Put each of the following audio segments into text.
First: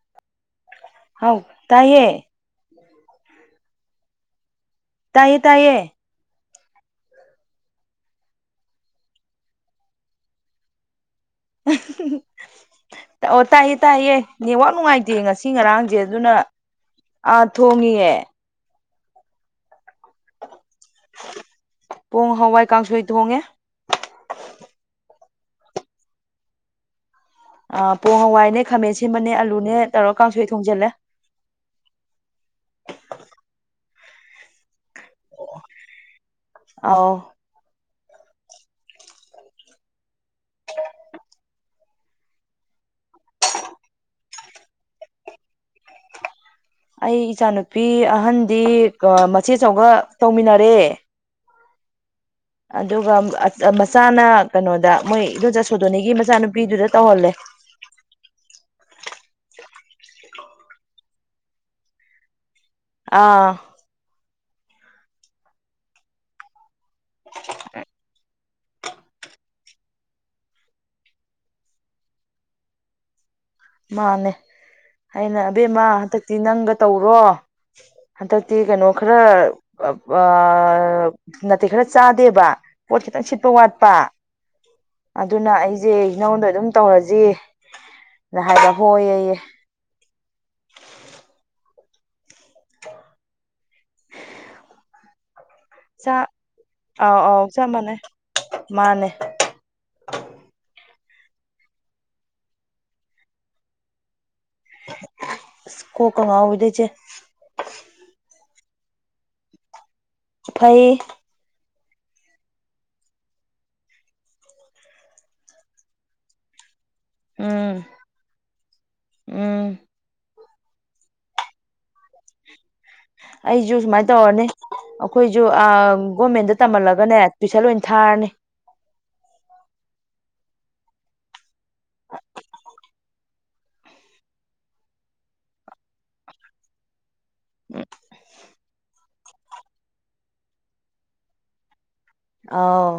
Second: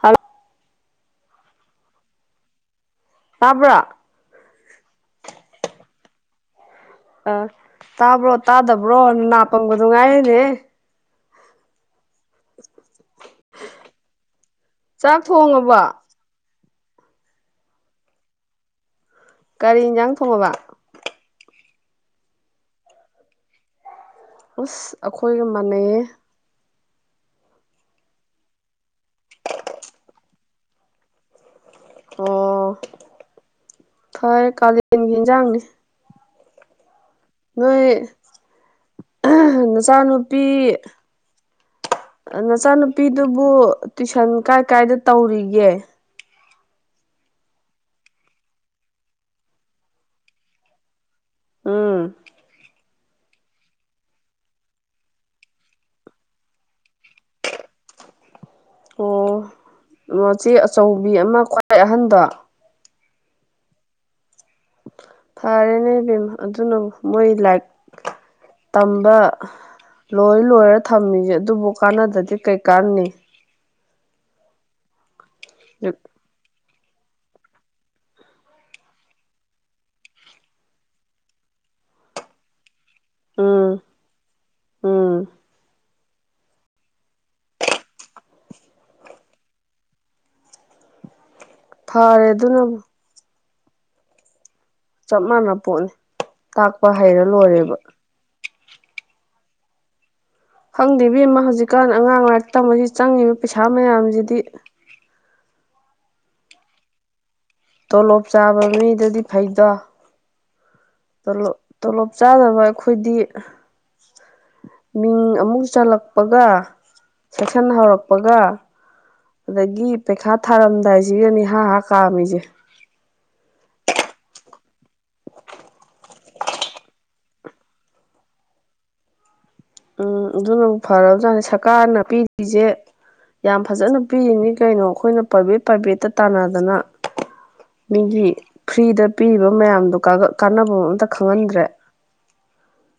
hello ꯍꯥꯎ ꯇꯥꯏꯌꯦ ꯇꯥꯕ꯭ꯔꯥ ꯇꯥꯏꯌꯦ ꯇꯥꯏꯌꯦ ꯑ ꯇꯥꯕ꯭ꯔꯣ ꯇꯥꯗꯕ꯭ꯔꯣ ꯅꯥꯄꯝꯕꯗꯨꯅꯨꯡ ꯉꯥꯏꯔꯤꯅꯦ ꯑꯣ ꯇꯥꯛꯑꯦ ꯇꯥꯛꯌꯦꯦ ꯅꯦꯠꯋꯥꯛ ꯅꯨꯡꯉꯥꯏꯇꯦ ꯆꯥꯛ ꯉꯁꯤ ꯊꯣꯡꯉꯕ ꯉꯔꯥꯡꯁꯦ ꯑꯗꯨꯅ ꯑꯥ ꯊꯣꯡꯉꯌꯦꯦ ꯒꯥꯔꯤ ꯏꯟꯖꯥꯡ ꯊꯣꯡꯉꯕ ꯄꯣꯡ ꯍꯋꯥꯏ ꯀꯥꯡꯁꯣꯏ ꯊꯣꯡꯉꯦ ꯑꯁ ꯑꯩꯈꯣꯏꯒ ꯃꯥꯟꯅꯩꯌꯦ ꯑ ꯄꯣꯡ ꯍꯋꯥꯏꯅꯦ ꯈꯥꯃꯦꯟ ꯁꯤꯟꯃꯅꯦ ꯑꯂꯨꯅꯦ ꯇꯧꯔꯛ ꯀꯥꯡꯁꯨꯣꯏ ꯊꯣꯡꯖꯤꯜꯂꯦ ꯑꯣ ꯐꯔ ꯀꯥꯂꯦꯟꯒꯤ ꯏꯟꯖꯥꯡꯅꯤ ꯑꯥꯎ ꯅꯣꯏ ꯅꯆꯥꯅꯨꯄꯤ ꯅꯆꯥꯅꯨꯄꯤꯗꯨꯕꯨ ꯇꯨꯏꯁꯟ ꯀꯥꯏ ꯀꯥꯏꯗ ꯇꯧꯔꯤꯒꯦ ꯑꯩ ꯏꯆꯥꯅꯨꯄꯤ ꯑꯍꯟꯗꯤ ꯃꯆꯦꯆꯒ ꯇꯧꯃꯤꯟꯅꯔꯦ ꯑꯥ ꯑꯗꯨꯒ ꯃꯆꯥꯅ ꯀꯩꯅꯣꯗ ꯃꯣꯏ ꯏꯣꯖ ꯁꯣꯗꯣꯅꯤꯒꯤ ꯃꯆꯥꯅꯨꯄꯤꯗꯨꯗ ꯇꯧꯍꯜꯂꯦ ꯃꯆꯦ ꯑꯆꯧꯕꯤ ꯑꯃ ꯈ꯭ꯋꯥꯏ ꯑꯍꯟꯗꯣ ꯑꯥ ꯐꯔꯦꯅꯦꯕꯦꯝꯦꯝ ꯑꯗꯨꯅ ꯃꯣꯏ ꯂꯥꯏꯛ ꯇꯝꯕ ꯂꯣꯏ ꯂꯣꯏꯔ ꯊꯝꯃꯤꯁꯦ ꯑꯗꯨꯕꯨ ꯀꯥꯟꯅꯗꯗꯤ ꯀꯩꯀꯥꯟꯅꯤ ꯃꯥꯅꯦ ꯑꯩꯅ ꯑꯕꯦꯝꯃ ꯍꯧꯖꯤꯛ ꯍꯟꯗꯛꯇꯤ ꯅꯪꯒ ꯇꯧꯔꯣ ꯍꯟꯗꯛꯇꯤ ꯀꯩꯅꯣ ꯈꯔ ꯠꯇꯦ ꯈꯔ ꯆꯥꯗꯦꯕ ꯄꯣꯠ ꯈꯤꯇꯪ ꯁꯤꯠꯄ ꯎꯝ ꯋꯥꯠꯄ ꯎꯝ ꯑꯗꯨꯅ ꯑꯩꯁꯦ ꯅꯉꯣꯟꯗ ꯑꯗꯨꯝ ꯇꯧꯔꯁꯤ ꯅ ꯍꯥꯏ ꯍꯣꯏꯑꯌꯦ ꯐꯥꯔꯦ ꯑꯗꯨꯅ ꯆꯞ ꯃꯥꯟ ꯄꯣꯠꯅꯤ ꯆꯥꯛ ꯇꯥꯛꯄ ꯑꯥꯎ ꯍꯩꯔ ꯑꯥꯎ ꯆꯞ ꯂꯣꯏꯔꯦꯕ ꯃꯥꯟꯅꯩ ꯃꯥꯅꯦ ꯈꯪꯗꯦ ꯕꯤꯦꯝꯃ ꯍꯧꯖꯤꯛꯀꯥꯟ ꯑꯉꯥꯡ ꯉꯥꯏꯔꯤ ꯇꯝꯕꯁꯤ ꯆꯪꯉꯤꯕ ꯄꯩꯁꯥ ꯃꯌꯥꯝꯁꯤꯗꯤ ꯀꯣ ꯀ ꯉꯎ ꯏꯗꯤ ꯆ ꯇꯣꯂꯣꯞ ꯆꯥꯕ ꯃꯤꯗꯨꯗꯤ ꯐꯩꯗꯣ ꯎꯐꯩ ꯂꯣꯞ ꯇꯣꯂꯣꯞ ꯆꯥꯗꯕ ꯑꯩꯈꯣꯏꯗꯤ ꯃꯤꯡ ꯑꯃꯨꯛ ꯆꯜꯂꯛꯄꯒ ꯁꯦꯛꯁꯟ ꯎꯝ ꯍꯧꯔꯛꯄꯒ ꯎꯝ ꯑꯗꯒꯤ ꯄꯩꯈꯥ ꯊꯥꯔꯝꯗꯥꯏꯁꯤꯒꯅꯤ ꯍꯥꯥ ꯍꯥ ꯀꯥꯝꯃꯤꯁꯦ ꯑꯩꯁꯨ ꯁꯨꯃꯥꯏꯅ ꯇꯧꯔꯅꯤ ꯑꯩꯈꯣꯏꯁꯨ ꯒꯣꯔꯃꯦꯟꯗ ꯇꯝꯍꯜꯂꯒꯅꯦ ꯇꯨꯏꯁꯟ ꯂꯣꯏ ꯊꯥꯔꯅꯤ ꯎꯝ ꯑꯗꯨꯅ ꯑꯃꯨꯛ ꯐꯔꯕꯖꯥꯠꯅꯤ ꯁꯔꯀꯥꯔꯅ ꯄꯤꯔꯤꯁꯦ ꯌꯥꯝ ꯐꯖꯅ ꯄꯤꯔꯤꯅꯤ ꯀꯩꯅꯣ ꯑꯩꯈꯣꯏꯅ ꯄ꯭ꯔꯥꯏꯚꯦꯠ ꯄ꯭ꯔꯥꯏꯚꯦꯠꯇ ꯇꯥꯟꯅꯗꯅ ꯃꯤꯒꯤ ꯐ꯭ꯔꯤꯗ ꯄꯤꯔꯤꯕ ꯃꯌꯥꯝꯗꯣ ꯀꯥꯟꯅꯕ ꯑꯝꯇ ꯈꯪꯍꯟꯗ꯭ꯔꯦ ꯑꯥꯎ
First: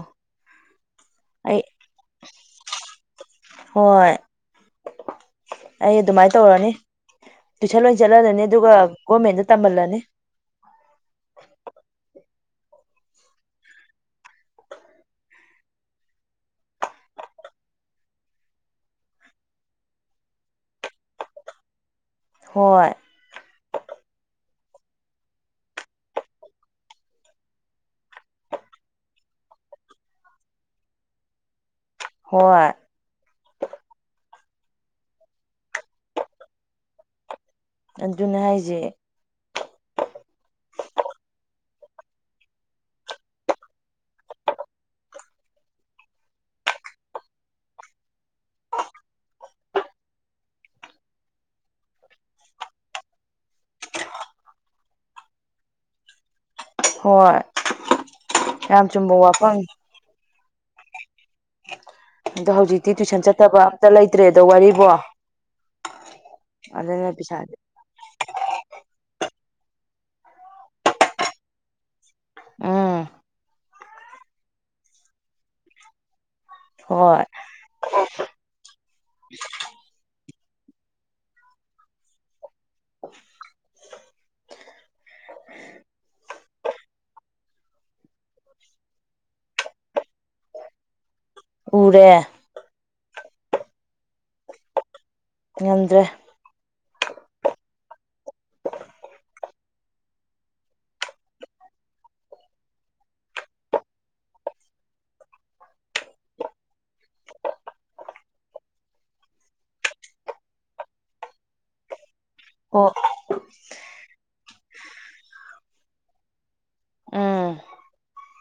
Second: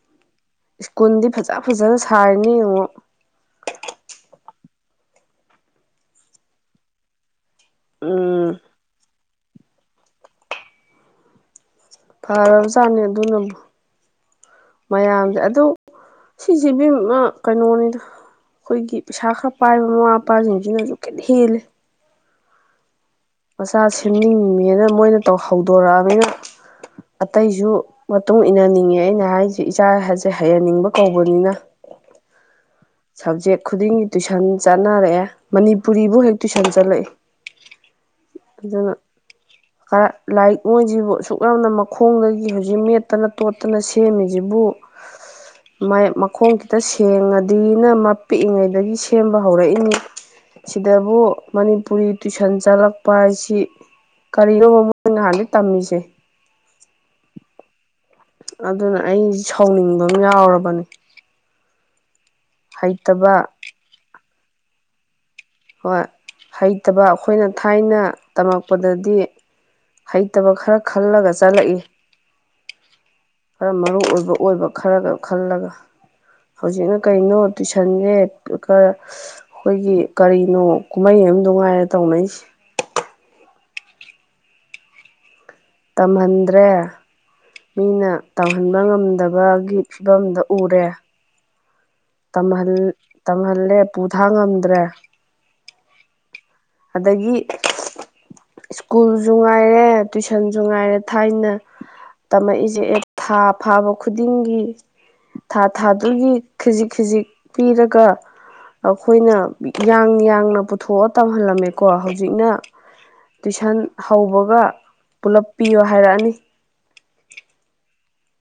ꯁ꯭ꯀꯨꯜꯗꯤ ꯐꯖ ꯑꯩ ꯐꯖꯅ ꯁꯥꯔꯤꯅꯤ ꯌꯦꯡꯉꯣ ꯍꯣꯏ ꯑꯩ ꯑꯗꯨꯃꯥꯏꯅ ꯇꯧꯔꯅꯤ ꯇꯨꯏꯁꯟ ꯂꯣꯏ ꯆꯠꯍꯜꯂꯅꯤ ꯎꯝ ꯑꯗꯨꯒ ꯒꯣꯔꯃꯦꯟꯗ ꯇꯝꯍꯜꯂꯅꯤ ꯐꯔꯕꯖꯥꯠꯅꯤ ꯑꯗꯨꯅꯕꯨ ꯃꯌꯥꯝꯖꯦ ꯑꯗꯨ ꯁꯤꯖꯦ ꯏꯕꯤꯝꯃꯥ ꯀꯩꯅꯣꯅꯤꯗ ꯑꯩꯈꯣꯏꯒꯤ ꯄꯩꯁꯥ ꯈꯔ ꯄꯥꯏꯕ ꯃꯃꯥ ꯃꯄꯥꯖꯤꯡꯖꯤꯅꯖꯨ ꯈꯤꯠ ꯍꯦꯜꯂꯤ ꯍꯣꯏ ꯃꯆꯥ ꯁꯦꯝꯅꯤꯡꯉꯦꯅ ꯃꯣꯏꯅ ꯇꯧ ꯍꯧꯗꯣꯔꯛꯑꯕꯅꯤꯅ ꯑꯇꯩꯖꯨ ꯃꯇꯨꯡ ꯏꯟꯅꯅꯤꯡꯉꯦ ꯑꯩꯅ ꯍꯥꯏꯖꯦ ꯏꯆꯥꯖꯦ ꯍꯩꯍꯟꯅꯤꯡꯕ ꯀꯧꯕꯅꯤꯅ ꯍꯣꯏ ꯁꯞꯖꯦꯛ ꯈꯨꯗꯤꯡꯒꯤ ꯇꯨꯏꯁꯟ ꯆꯠꯅꯔꯛꯑꯦ ꯃꯅꯤꯄꯨꯔꯤꯕꯧ ꯍꯦꯛ ꯇꯨꯏꯁꯟ ꯆꯠꯂꯛꯏ ꯑꯗꯨꯅꯦ ꯍꯥꯏꯖꯦ [inaudible] ꯈꯔ ꯂꯥꯏꯔꯤꯛ ꯃꯣꯏꯖꯤꯕꯨ ꯑꯁꯨꯛ ꯌꯥꯝꯅ ꯃꯈꯣꯡꯗꯒꯤ ꯍꯧꯖꯤꯛ ꯃꯦꯠꯇꯅ ꯇꯣꯠꯇꯅ ꯁꯦꯝꯃꯤꯖꯤꯕꯨ ꯃꯥꯏꯌꯦꯞ ꯃꯈꯣꯡ ꯈꯤꯠꯇ ꯁꯦꯡꯉ ꯗꯤꯅ ꯃꯞ ꯄꯤꯛꯏꯉꯩꯗꯒꯤ ꯁꯦꯝꯕ ꯍꯧꯔꯛꯏꯅꯤ ꯁꯤꯗꯕꯨ ꯃꯅꯤꯄꯨꯔꯤ ꯇꯨꯏꯁꯟ ꯆꯠꯂꯛꯄ ꯍꯥꯏꯁꯤ ꯀꯔꯤꯅꯣꯕ ꯃꯣꯏ ꯅꯍꯥꯟꯗꯩ ꯇꯝꯃꯤꯖꯦ ꯍꯣꯏ ꯌꯥꯝ ꯑꯗꯨꯅ ꯆꯨꯝꯕ ꯑꯩ ꯋꯥꯐꯝ ꯁꯥꯎꯅꯤꯡꯕ ꯑꯃ ꯌꯥꯎꯔꯕꯅꯦ ꯑꯗꯣ ꯍꯧꯖꯤꯛꯇꯤ ꯇꯨꯏꯁꯟ ꯍꯩꯇꯕ ꯆꯠꯇꯕ ꯑꯝꯇ ꯂꯩꯇ꯭ꯔꯦꯗꯣ ꯋꯥꯔꯤꯕꯣ ꯍꯣꯏ ꯍꯩꯇꯕ ꯑꯗꯨꯅ ꯑꯩꯈꯣꯏꯅ ꯄꯩꯁꯥꯗꯤ ꯊꯥꯏꯅ ꯇꯝꯃꯛꯄꯗꯗꯤ ꯍꯩꯇꯕ ꯈꯔ ꯈꯜꯂꯒ ꯆꯠꯂꯛꯏ ꯎꯝ ꯈꯔ ꯃꯔꯨ ꯑꯣꯏꯕ ꯑꯣꯏꯕ ꯈꯔꯒ ꯈꯜꯂꯒ ꯍꯧꯖꯤꯛꯅ ꯍꯣꯏ ꯀꯩꯅꯣ ꯇꯨꯏꯁꯟꯖꯦ ꯈꯔ ꯑꯩꯈꯣꯏꯒꯤ ꯀꯔꯤꯅꯣ ꯀꯨꯝꯍꯩꯑꯝꯗꯣ ꯉꯥꯏꯔꯦ ꯇꯧꯅꯩꯁꯦ ꯇꯝꯍꯟꯗ꯭ꯔꯦ ꯃꯤꯅ ꯇꯧꯍꯟꯕ ꯉꯝꯗꯕꯒꯤ ꯐꯤꯕꯝꯗ ꯎꯔꯦ ꯎꯔꯦ ꯇꯝꯍꯜ ꯇꯝꯍꯜꯂꯦ ꯄꯨꯊꯥꯡ ꯉꯝꯗ꯭ꯔꯦ ꯉꯝꯗ꯭ꯔꯦ ꯑꯗꯒꯤ ꯁ꯭ꯀꯨꯜꯖꯨ ꯉꯥꯏꯔꯦ ꯇꯨꯏꯁꯟꯖꯨ ꯉꯥꯏꯔꯦ ꯊꯥꯏꯅ ꯇꯝꯃꯛꯏꯖꯦ ꯑꯦ ꯊꯥ ꯐꯥꯕ ꯈꯨꯗꯤꯡꯒꯤ ꯊꯥ ꯊꯥꯗꯨꯒꯤ ꯈꯤꯖꯤꯛ ꯈꯤꯖꯤꯛ ꯄꯤꯔꯒ ꯑꯈꯣꯏꯅ ꯌꯥꯡ ꯌꯥꯡꯅ ꯄꯨꯊꯣꯛꯑ ꯇꯝꯍꯜꯂꯝꯃꯦꯀꯣ ꯍꯧꯖꯤꯛꯅ ꯍꯣ ꯇꯨꯏꯁꯟ ꯍꯧꯕꯒ ꯄꯨꯂꯞ ꯄꯤꯌꯣ ꯍꯥꯏꯔꯛꯑꯅꯤ ꯎꯝ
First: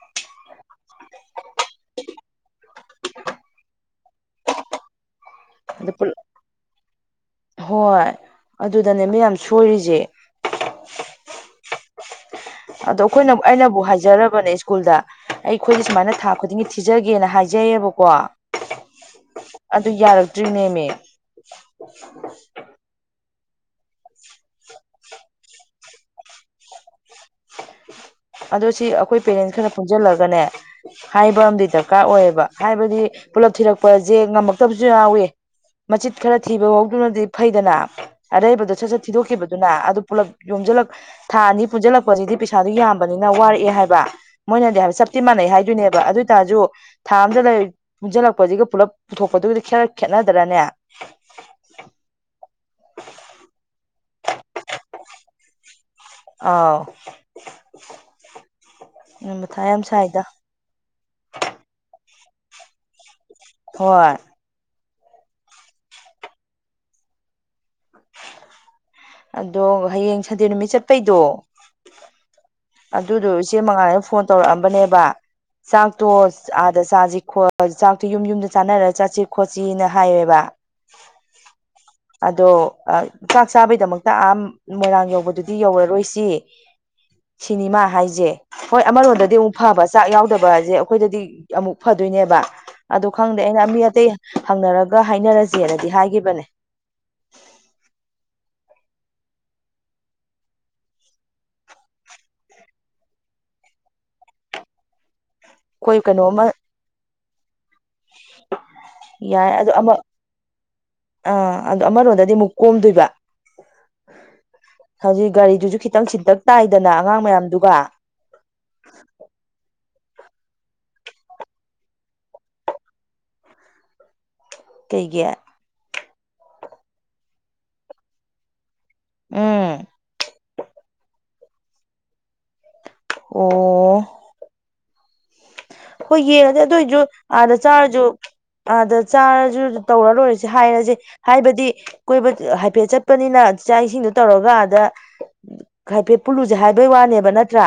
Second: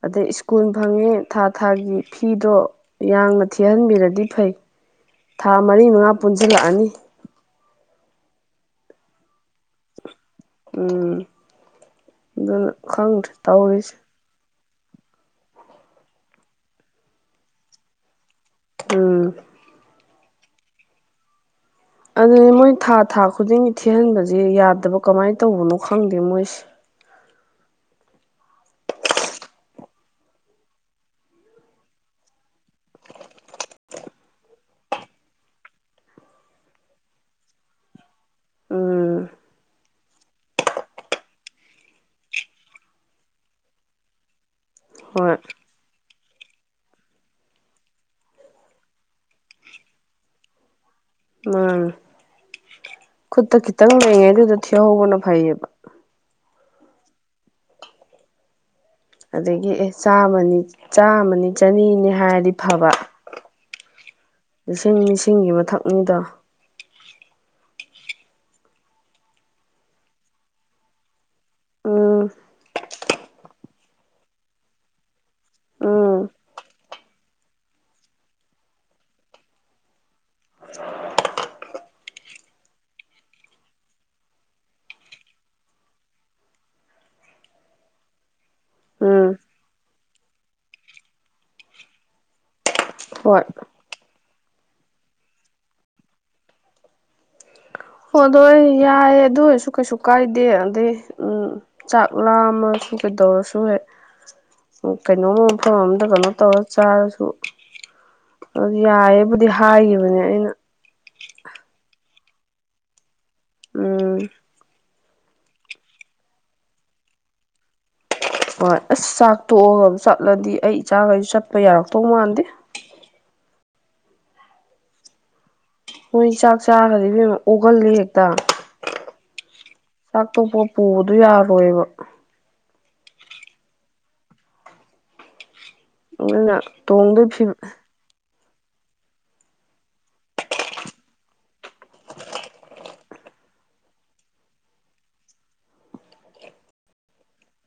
ꯑꯗꯩ ꯁ꯭ꯀꯨꯟ ꯐꯪꯉꯤ ꯊꯥ ꯊꯥꯒꯤ ꯐꯤꯗꯣ ꯌꯥꯡꯅ ꯊꯤꯍꯟꯕꯤꯔꯗꯤ ꯐꯩ ꯊꯥ ꯃꯔꯤ ꯑꯗꯨ ꯃꯉꯥ ꯄꯨꯂꯞ ꯄꯨꯟꯖꯤꯟꯂꯛꯑꯅꯤ ꯍꯣꯏ ꯑꯗꯨꯗꯅꯦꯃꯤ ꯌꯥꯝ ꯁꯣꯏꯔꯤꯖꯦ ꯎꯝ ꯑꯗꯨꯅ ꯑꯗꯣ ꯈꯪꯗ꯭ꯔꯦ ꯑꯩꯈꯣꯏꯅ ꯑꯩꯅꯕꯨ ꯇꯧꯔꯤꯁꯦ ꯍꯥꯏꯖꯔꯕꯅꯦ ꯀꯨꯜꯗ ꯑꯩꯈꯣꯏꯖꯦ ꯁꯨꯃꯥꯏꯅ ꯊꯥ ꯈꯨꯗꯤꯡꯒꯤ ꯊꯤꯖꯒꯦꯅ ꯍꯥꯏꯖꯩꯌꯦꯕꯀꯣ ꯎꯝ ꯑꯗꯨ ꯌꯥꯔꯛꯇ꯭ꯔꯤꯅꯦꯃꯤ ꯑꯗꯨꯅꯦ ꯃꯣꯏ ꯊꯥ ꯊꯥ ꯈꯨꯗꯤꯡꯒꯤ ꯊꯤꯍꯟꯕꯖꯦ ꯌꯥꯗꯕ ꯀꯃꯥꯏ ꯇꯧꯕꯅꯣ ꯈꯪꯗꯦ ꯃꯣꯏꯁꯦ ꯑꯗꯣ ꯁꯤ ꯑꯩꯈꯣꯏ ꯄꯦꯔꯦꯟꯁ ꯈꯔ ꯄꯨꯟꯖꯤꯜꯂꯒꯅꯦ ꯍꯥꯏꯕ ꯑꯝꯗꯤ ꯗ꯭ꯔꯀꯥꯔ ꯑꯣꯏꯕ ꯍꯥꯏꯕꯗꯤ ꯄꯨꯂꯞ ꯊꯤꯔꯛꯄꯖꯦ ꯉꯝꯃꯛꯇꯕꯖꯨ ꯌꯥꯎꯋꯤ ꯃꯆꯤꯠ ꯈꯔ ꯊꯤꯕꯐꯧꯗꯨꯅꯗꯤ ꯐꯩꯗꯅ ꯑꯔꯩꯕꯗꯣ ꯁꯠ ꯁꯠ ꯎꯝ ꯊꯤꯗꯣꯛꯈꯤꯕꯗꯨꯅ ꯑꯗꯨ ꯄꯨꯂꯞ ꯌꯣꯝꯖꯤꯜꯂꯛ ꯊꯥ ꯑꯅꯤ ꯄꯨꯟꯖꯤꯜꯂꯛꯄꯖꯤꯗꯤ ꯄꯤꯁꯥꯗꯨ ꯌꯥꯝ ꯕꯅꯤꯅ ꯋꯥꯔꯛꯑꯦ ꯍꯥꯏꯕ ꯃꯣꯏꯅꯗꯤ ꯍꯥꯏꯕ ꯆꯞꯇꯤ ꯍꯣꯏ ꯃꯥꯟꯅꯩ ꯍꯥꯏꯗꯣꯏꯅꯦꯕ ꯑꯗꯣꯏꯇꯥꯔꯖꯨ ꯊꯥ ꯑꯝꯗ ꯂꯩ ꯄꯨꯟꯖꯤꯜꯂꯛꯄꯖꯤꯒ ꯄꯨꯂꯞ ꯄꯨꯊꯣꯛꯄꯗꯨꯒꯗꯤ ꯈꯦꯠꯅꯠ ꯈꯦꯠꯅꯗ꯭ꯔꯅꯦ ꯎꯝ [unintelligible] ꯈꯨꯠꯇ ꯈꯤꯇꯪ ꯂꯩꯉꯦ ꯑꯗꯨꯗ ꯊꯤꯍꯧꯕꯅ ꯐꯩꯌꯦꯕ ꯑꯥꯎ ꯎꯝ ꯃꯊꯥ ꯑꯗꯒꯤ ꯌꯥꯝ ꯑꯦ ꯁꯥꯏꯗ ꯆꯥꯃꯅꯤ ꯆꯥꯃꯅꯤ ꯆꯅꯤꯅꯤ ꯍꯥꯏꯔꯗꯤ ꯐꯕ ꯍꯣꯏ ꯂꯤꯁꯤꯡ ꯂꯤꯁꯤꯡꯒꯤ ꯃꯊꯛꯅꯤꯗ ꯑꯗꯣ ꯍꯌꯦꯡ ꯁꯟꯗꯦ ꯅꯨꯃꯤꯠ ꯆꯠꯄꯩꯗꯣ ꯎꯝ ꯑꯗꯨꯗꯣ ꯏꯆꯦ ꯃꯉꯥꯜꯂꯩꯅ ꯐꯣꯟ ꯇꯧꯔꯛꯑꯝꯕꯅꯦꯕ ꯆꯥꯛꯇꯣ ꯎꯝ ꯑꯥꯗ ꯆꯥꯁꯤ ꯆꯥꯛꯇꯣ ꯌꯨꯝ ꯌꯨꯝꯗ ꯆꯥꯅꯔꯒ ꯆꯠꯁꯤ ꯈꯣꯠꯁꯤꯅ ꯍꯥꯏꯌꯦꯕ [inaudible] ꯑꯗꯣ ꯆꯥꯛ ꯆꯥꯕꯩꯗꯃꯛꯇ ꯑꯥ ꯃꯣꯏꯔꯥꯡ ꯌꯧꯕꯗꯨꯗꯤ ꯌꯧꯔꯔꯣꯏꯁꯤ ꯁꯤꯅꯤꯃꯥ ꯍꯥꯏꯁꯦ ꯍꯣꯏ ꯎꯝ ꯑꯃꯔꯣꯝꯗꯗꯤ ꯑꯃꯨꯛ ꯐꯕ ꯆꯥꯛ ꯌꯥꯎꯗꯕꯁꯦ ꯑꯩꯈꯣꯏꯗꯗꯤ ꯑꯃꯨꯛ ꯐꯗꯣꯏꯅꯦꯕ ꯑꯗꯨ ꯈꯪꯗꯦ ꯍꯣꯏ ꯑꯩꯅ ꯃꯤ ꯑꯇꯩ ꯍꯪꯅꯔꯒ ꯍꯥꯏꯅꯔꯁꯦꯅꯗꯤ ꯍꯥꯏꯒꯤꯈꯤꯕꯅꯦ ꯍ ꯑꯗꯨꯣ ꯌꯥꯏꯌꯦ ꯑꯗꯨ ꯑꯣꯏꯔꯁꯨ ꯀꯩꯁꯨ ꯀꯥꯏꯗꯦ ꯑꯗꯩ ꯎꯝ ꯆꯥꯛ ꯂꯥꯝꯃꯁꯨ ꯀꯩꯗꯧꯔꯁꯨ ꯍꯦꯛ ꯀꯩꯅꯣꯃ ꯃꯣ ꯑꯩꯈꯣꯏ ꯑꯝꯗ ꯀꯩꯅꯣ ꯀꯩꯅꯣꯝꯃ ꯇꯧꯔ ꯆꯥꯔꯁꯨ ꯑꯗꯨ ꯌꯥꯏꯌꯦꯦꯕꯨꯗꯤ ꯌꯥꯏ ꯑꯗꯣ ꯑꯃ ꯍꯥꯏꯈꯤꯕꯅꯦ ꯑꯩꯅ ꯑꯥ ꯑꯗꯨꯣ ꯑꯃꯔꯣꯝꯗꯗꯤ ꯑꯃꯨꯛ ꯀꯣꯝꯗꯣꯏꯕ ꯎꯝ ꯍꯧꯖꯤꯛ ꯒꯥꯔꯤꯗꯨꯁꯨ ꯈꯤꯇꯪ ꯁꯤꯟꯇꯛ ꯇꯥꯏꯗꯅ ꯑꯉꯥꯡ ꯃꯌꯥꯝꯗꯨꯒ ꯍꯣꯏ ꯑꯁ ꯆꯥꯛ ꯇꯣꯛꯑꯒ ꯆꯠꯂꯗꯤ ꯑꯩ ꯏꯆꯥꯈꯩꯁꯨ ꯆꯠꯄ ꯌꯥꯔꯛꯇꯧ ꯃꯥꯟꯗꯦ ꯀꯩꯒꯤꯦ ꯃꯣꯏ ꯆꯥꯛ ꯆꯥꯈꯗꯤ ꯑꯣꯍꯜꯂꯤ ꯍꯦꯛꯇ ꯎꯝ ꯆꯥꯛꯇꯣꯛꯄ ꯄꯨꯕꯗꯨ ꯌꯥꯔꯣꯏꯕ ꯑꯣ ꯍꯣꯏ ꯑꯗꯨꯅ ꯌꯦꯡꯉꯗꯤ ꯑꯗꯨꯏꯁꯨ ꯇꯣꯡꯗꯣꯏ ꯑꯥꯗ ꯐꯤꯕꯝ ꯆꯥꯔꯁꯨ ꯑꯗ ꯆꯥꯔꯁꯨ ꯇꯧꯔ ꯂꯣꯏꯔꯁꯦ ꯍꯥꯏꯔꯁꯦ ꯍꯥꯏꯕꯗꯤ ꯀꯣꯏꯕ ꯍꯥꯏꯐꯦꯠ ꯆꯠꯄꯅꯤꯅ ꯆꯥꯛ ꯏꯁꯤꯡꯗꯨꯣ ꯇꯧꯔꯒꯗ ꯍꯥꯏꯐꯦꯠ ꯄꯨꯜꯂꯨꯁꯦ ꯍꯥꯏꯕꯩ ꯋꯥꯅꯦꯕ ꯅꯠꯇ꯭ꯔꯥ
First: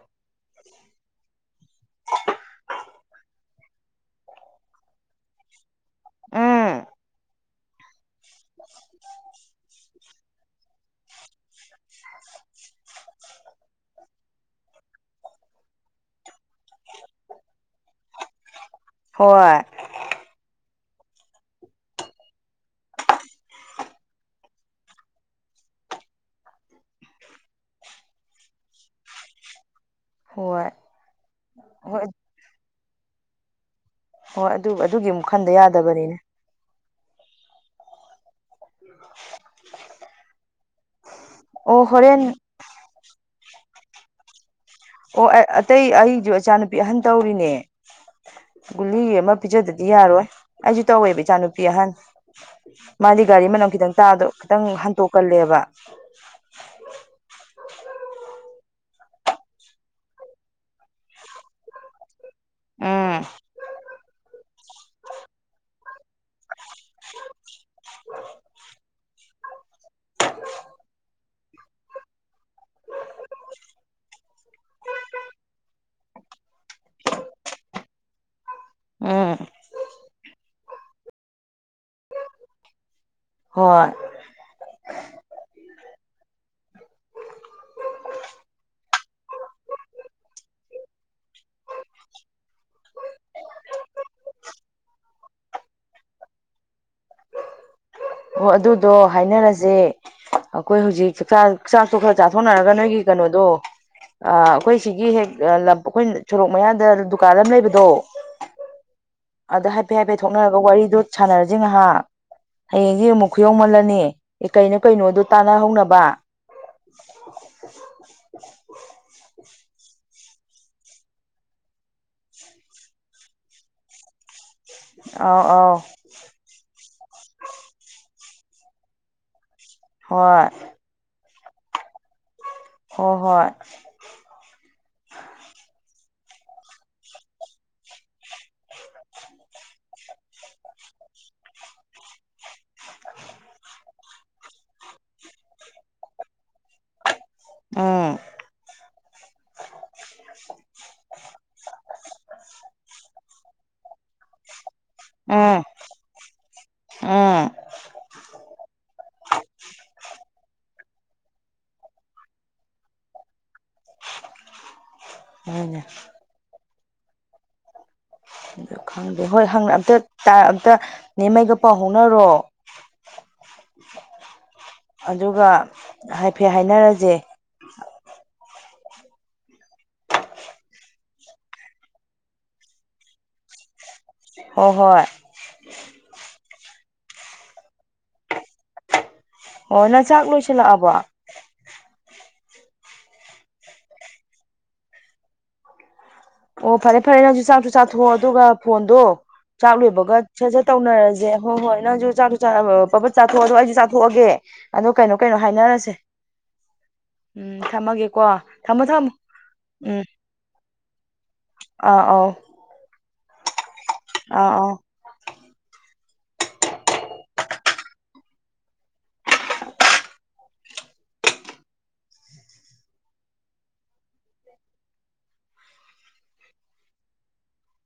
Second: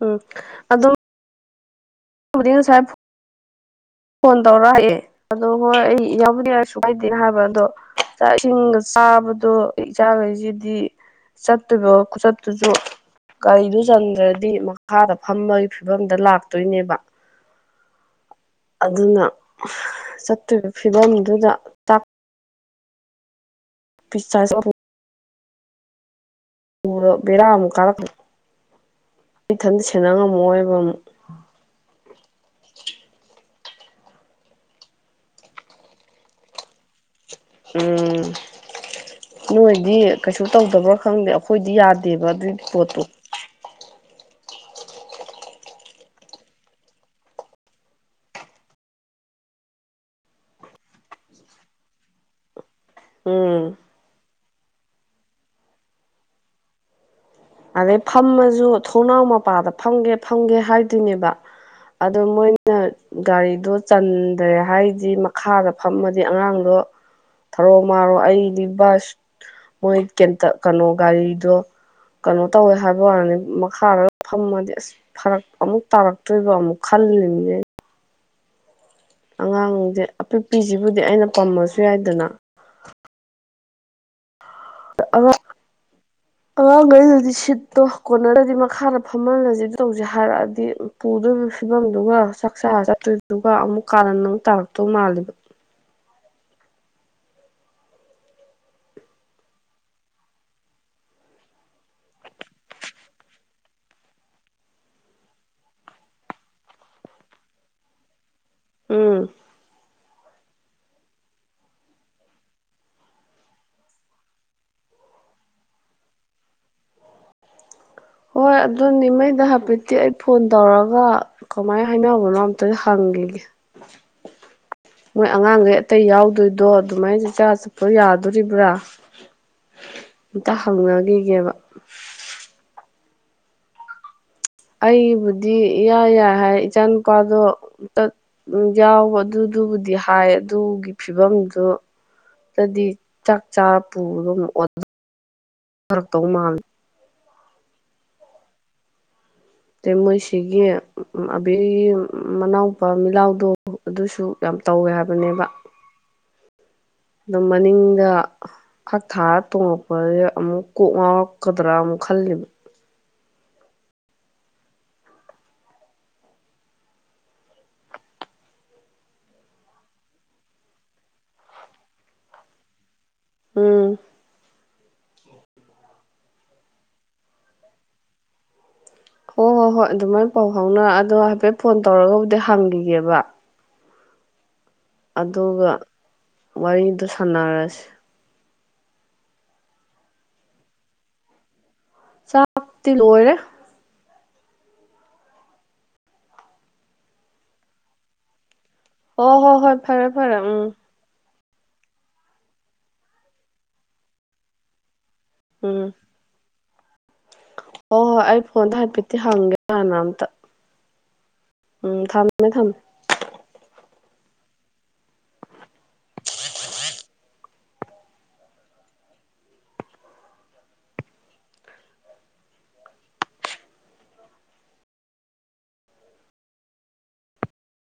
ꯎꯝ ꯑꯣ ꯑ ꯁꯥꯦ ꯐꯣꯟ ꯇꯧꯔꯛꯑꯑꯦ ꯑꯗꯣ ꯍꯣꯏ ꯑꯩ ꯌꯥꯎꯗꯤꯁꯨꯨꯡ ꯎꯝ ꯀꯥꯏꯗꯦ ꯍꯥꯏꯕ ꯑꯗꯣ ꯆꯥꯛ ꯏꯁꯤꯡꯒ ꯆꯥꯕꯗꯣ ꯏꯆꯥꯈꯩꯁꯤꯗꯤ ꯆꯠꯇꯕ ꯆꯠꯇꯨꯁꯨ ꯀꯔꯤꯗꯨ ꯆꯟꯗ꯭ꯔꯗꯤ ꯃꯈꯥꯗ ꯐꯝꯕꯒꯤ ꯐꯤꯕꯝꯗ ꯂꯥꯛꯇꯣꯏꯅꯦꯕ ꯑꯗꯨꯅ ꯍꯣꯏ ꯆꯠꯇꯔꯤꯕ ꯐꯤꯕꯝꯗꯨꯗ ꯆꯥꯛ ꯄꯁ ꯎꯕꯗꯣ ꯕꯦꯔꯥ ꯑꯃꯨꯛ ꯀꯥꯔꯛꯄ ꯏꯊꯟꯇ ꯁꯦꯟꯅ ꯍꯣꯏ ꯉꯝꯃꯣꯣꯏꯕ ꯑꯃꯨꯛ ꯍꯣꯏ ꯍꯣꯏ ꯑꯗꯨ ꯑꯗꯨꯒꯤ ꯈꯟꯗ ꯌꯥꯗꯕꯅꯤꯅꯦ ꯎꯝ ꯅꯣꯏꯗꯤ ꯀꯩꯁꯨ ꯇꯧꯗꯕ꯭ꯔꯣ ꯈꯪꯗꯦ ꯑꯩꯈꯣꯏꯗꯤ ꯑꯣ ꯍꯣꯔꯦꯟ ꯌꯥꯗꯦꯕ ꯑꯗꯨꯒꯤ ꯄꯣꯠꯇꯣ ꯑꯣ ꯑꯇꯩ ꯑꯩꯁꯨ ꯏꯆꯥꯅꯨꯄꯤ ꯑꯍꯟ ꯇꯧꯔꯤꯅꯦ ꯒꯨꯂꯤ ꯑꯃ ꯄꯤꯖꯗꯗꯤ ꯌꯥꯔꯣꯏ ꯑꯩꯁꯨ ꯇꯧꯋꯦꯕ ꯏꯆꯥꯅꯨꯄꯤ ꯑꯍꯟ ꯃꯥꯗꯤ ꯒꯥꯔꯤ ꯃꯅꯝ ꯎꯝ ꯈꯤꯇꯪ ꯇꯥꯗꯣ ꯈꯤꯇꯪ ꯍꯟꯇꯣꯛꯀꯜꯂꯦꯕ ꯑꯗꯩ ꯐꯝꯃꯁꯨ ꯊꯣꯡꯅꯥꯎ ꯃꯄꯥꯗ ꯐꯝꯒꯦ ꯐꯝꯒꯦ ꯍꯥꯏꯗꯣꯏꯅꯦꯕ ꯑꯗꯣ ꯃꯣꯏꯅ ꯎꯝ ꯒꯥꯔꯤꯗꯣ ꯆꯟꯗ꯭ꯔꯦ ꯍꯥꯏꯖꯤ ꯃꯈꯥꯗ ꯐꯝꯃꯗꯤ ꯑꯉꯥꯡꯗꯣ ꯊꯥꯔꯣ ꯃꯥꯔꯣ ꯑꯩꯗꯤ ꯕꯁ ꯃꯣꯏ ꯀꯦꯟꯇ ꯀꯩꯅꯣ ꯒꯥꯔꯤꯗꯣ ꯀꯩꯅꯣ ꯇꯧꯋꯦ ꯍꯥꯏꯕ ꯋꯥꯅꯤ ꯃꯈꯥꯗꯒ ꯐꯝꯃꯗꯤ ꯑꯁ ꯐꯔꯛ ꯑꯃꯨꯛ ꯇꯥꯔꯛꯇꯣꯏꯕ ꯑꯃꯨꯛ ꯈꯜꯂꯤꯅꯤꯅꯦ ꯎꯝ ꯑꯉꯥꯡꯖꯦ ꯑꯄꯤꯛꯄꯤꯁꯤꯕꯨꯗꯤ ꯑꯩꯅ ꯄꯝꯃꯁꯨ ꯌꯥꯏꯗꯅ ꯍꯣꯏ ꯇ ꯑꯉꯥꯡ ꯑꯉꯥꯡꯈꯩꯗꯗꯤ ꯁꯤꯠꯇꯣ ꯀꯣꯟꯅꯗꯔꯗꯤ ꯃꯈꯥꯗ ꯐꯝꯍꯜꯂꯁꯤ ꯑꯗꯨ ꯇꯧꯁꯦ ꯍꯥꯏꯔꯛꯑꯗꯤ ꯄꯨꯗꯣꯔꯤꯕ ꯐꯤꯕꯝꯗꯨꯒ ꯆꯥꯛꯆꯥꯥꯔ ꯆꯠꯇꯣꯏꯗꯨꯒ ꯑꯃꯨꯛ ꯀꯔꯟ ꯃꯨꯛ ꯇꯥꯔꯛꯇꯧ ꯃꯥꯜꯂꯤꯕ ꯍꯣ ꯑꯗꯨꯗꯣ ꯍꯥꯏꯅꯔꯖꯦ ꯑꯈꯣꯏ ꯍꯧꯖꯤꯛ ꯆꯥꯛꯆ ꯆꯥꯛꯇꯣ ꯈꯔ ꯆꯥꯊꯣꯛꯅꯔꯒ ꯅꯣꯏꯒꯤ ꯀꯩꯅꯣꯗꯣ ꯑ ꯑꯩꯈꯣꯏ ꯁꯤꯒꯤ ꯍꯦꯛ ꯂꯝ ꯑꯩꯈꯣꯏ ꯁꯣꯔꯣꯛ ꯃꯌꯥꯗ ꯗꯨꯀꯥꯟ ꯑꯃ ꯂꯩꯕꯗꯣ ꯎꯝ ꯑꯗ ꯍꯥꯏꯐꯦꯠ ꯍꯥꯏꯐꯦꯠ ꯊꯣꯛꯅꯔꯒ ꯋꯥꯔꯤꯗꯣ ꯁꯥꯅꯔꯖꯦ ꯉꯥꯏꯍꯥꯛ ꯍꯌꯦꯡꯗꯤ ꯑꯃꯨꯛ ꯈꯨꯌꯧꯃꯜꯂꯅꯤ ꯑꯦ ꯀꯩꯅꯣ ꯀꯩꯅꯣꯗꯣ ꯇꯥꯅ ꯍꯧꯅꯕ [inaudible] ꯍꯣꯏ ꯑꯗꯨꯅꯦ ꯅꯣꯏꯗ ꯍꯥꯏꯐꯦꯠꯇꯤ ꯑꯩ ꯐꯣꯟ ꯇꯧꯔꯒ ꯀꯃꯥꯏꯅ ꯍꯥꯏꯅꯕꯅꯣ ꯑꯝꯇ ꯍꯪꯒꯤꯒꯦ ꯃꯣꯏ ꯑꯧ ꯑꯧ ꯑꯉꯥꯡꯒꯩ ꯑꯇꯩ ꯌꯥꯎꯗꯣꯏꯗꯣ ꯑꯗꯨꯃꯥꯏꯅ ꯆꯔꯥ ꯆꯠꯄ ꯌꯥꯗꯣꯔꯤꯕ꯭ꯔꯥ ꯍꯣꯏ ꯑꯝꯇ ꯍꯪꯅꯒꯤꯒꯦꯕ ꯍꯣ ꯍꯣꯏ ꯑꯩꯕꯨꯗꯤ ꯏꯌꯥ ꯌꯥꯏ ꯍꯥꯏ ꯏꯆꯥ ꯅꯨꯨꯄꯥꯗꯣ ꯑꯝꯇ ꯎꯝ ꯌꯥꯎꯕ ꯑꯗꯨꯗꯨꯕꯨꯗꯤ ꯍꯥꯏ ꯑꯗꯨꯒꯤ ꯐꯤꯕꯝꯗꯣ ꯅꯇ꯭ꯔꯗꯤ ꯆꯥꯛ ꯆꯥꯔ ꯄꯨꯕꯗꯣ ꯃꯨꯛ ꯑꯣꯊ ꯔꯚꯇꯧ ꯃꯥꯜꯂꯦ ꯎꯝ ꯇꯦ ꯃꯣꯏꯁꯤꯒꯤ ꯎ ꯎꯝ ꯑꯕꯦꯒꯤ ꯃꯅꯥꯎꯄꯥ ꯃꯤꯠꯂꯥꯎꯗꯣ ꯑꯗꯨꯁꯨ ꯌꯥꯝ ꯇꯧꯋꯦ ꯍꯥꯏꯕꯅꯦꯕ ꯎꯝ ꯑꯗꯣ ꯎꯝ ꯃꯅꯤꯡꯗ ꯐꯛ ꯊꯥ ꯇꯣꯉꯛꯄꯖꯦ ꯑꯃꯨꯛ ꯀꯣꯛ ꯉꯥꯎꯔꯛꯀꯗ꯭ꯔꯥ ꯑꯃꯨꯛ ꯈꯜꯂꯤꯕ ꯍꯣꯏꯅꯦ ꯈꯪꯗꯦ ꯍꯣꯏ ꯍꯪ ꯑꯝꯇ ꯇ ꯑꯝꯇ ꯅꯦꯝꯃꯩꯒ ꯄꯥꯎ ꯐꯥꯎꯅꯔꯣ ꯎꯝ ꯑꯗꯨꯒ ꯍꯥꯏꯐꯦꯠ ꯍꯥꯏꯅꯔꯁꯦ ꯍꯣꯏ ꯍꯣꯏ ꯍꯣꯏ ꯑꯗꯨꯃꯥꯏꯅ ꯄꯥꯎ ꯐꯥꯎꯅꯔ ꯑꯗꯣ ꯍꯥꯏꯐꯦꯠ ꯐꯣꯟ ꯇꯧꯔꯒꯕꯨꯗꯤ ꯍꯥꯡꯒꯤꯒꯦꯕ ꯍꯣꯏ ꯍꯣꯏ ꯑꯗꯨꯒ ꯋꯥꯔꯤꯗꯣ ꯁꯥꯅꯔꯁꯤ ꯑꯣ ꯅꯪ ꯆꯥꯛ ꯂꯣꯏꯁꯤꯜꯂꯛꯑꯕꯣ ꯆꯥꯛꯇꯤ ꯂꯣꯏꯔꯦ ꯑꯣ ꯐꯥꯔꯦ ꯐꯥꯔꯦ ꯅꯪꯁꯨ ꯆꯥꯛꯁꯨ ꯆꯥꯊꯣꯛꯑꯣ ꯑꯗꯨꯒ ꯐꯣꯟꯗꯣ ꯍꯣꯏ ꯍꯣꯏ ꯆꯥꯛ ꯍꯣꯏ ꯐꯔꯦ ꯂꯣꯏꯕꯒ ꯐꯔꯦ ꯁꯠ ꯎꯝ ꯁꯠ ꯇꯧꯅꯔꯁꯦ ꯍꯣꯏ ꯍꯣꯏ ꯅꯪꯁꯨ ꯆꯥꯛꯁꯨ ꯆꯥ ꯄꯄꯠ ꯆꯥꯊꯣꯛꯑꯗꯣ ꯑꯩꯁꯨ ꯆꯥꯊꯣꯛꯑꯒꯦ ꯑꯗꯣ ꯀꯩꯅꯣ ꯀꯩꯅꯣ ꯎꯝ ꯍꯥꯏꯅꯔꯁꯦ ꯎꯝ ꯍꯣꯏ ꯍꯣꯏ ꯊꯝꯃꯒꯦꯀꯣ ꯑꯩ ꯐꯣꯟꯗ ꯊꯝꯃꯣ ꯊꯝꯃꯣ ꯍꯥꯏꯐꯦꯠꯇꯤ ꯍꯪꯒꯦ ꯍꯥꯟꯅ ꯎꯝ ꯑꯝꯇ ꯑꯥ ꯎꯝ ꯑꯧ ꯊꯝꯃꯦ ꯊꯝꯃꯦ ꯑꯥ ꯑꯥ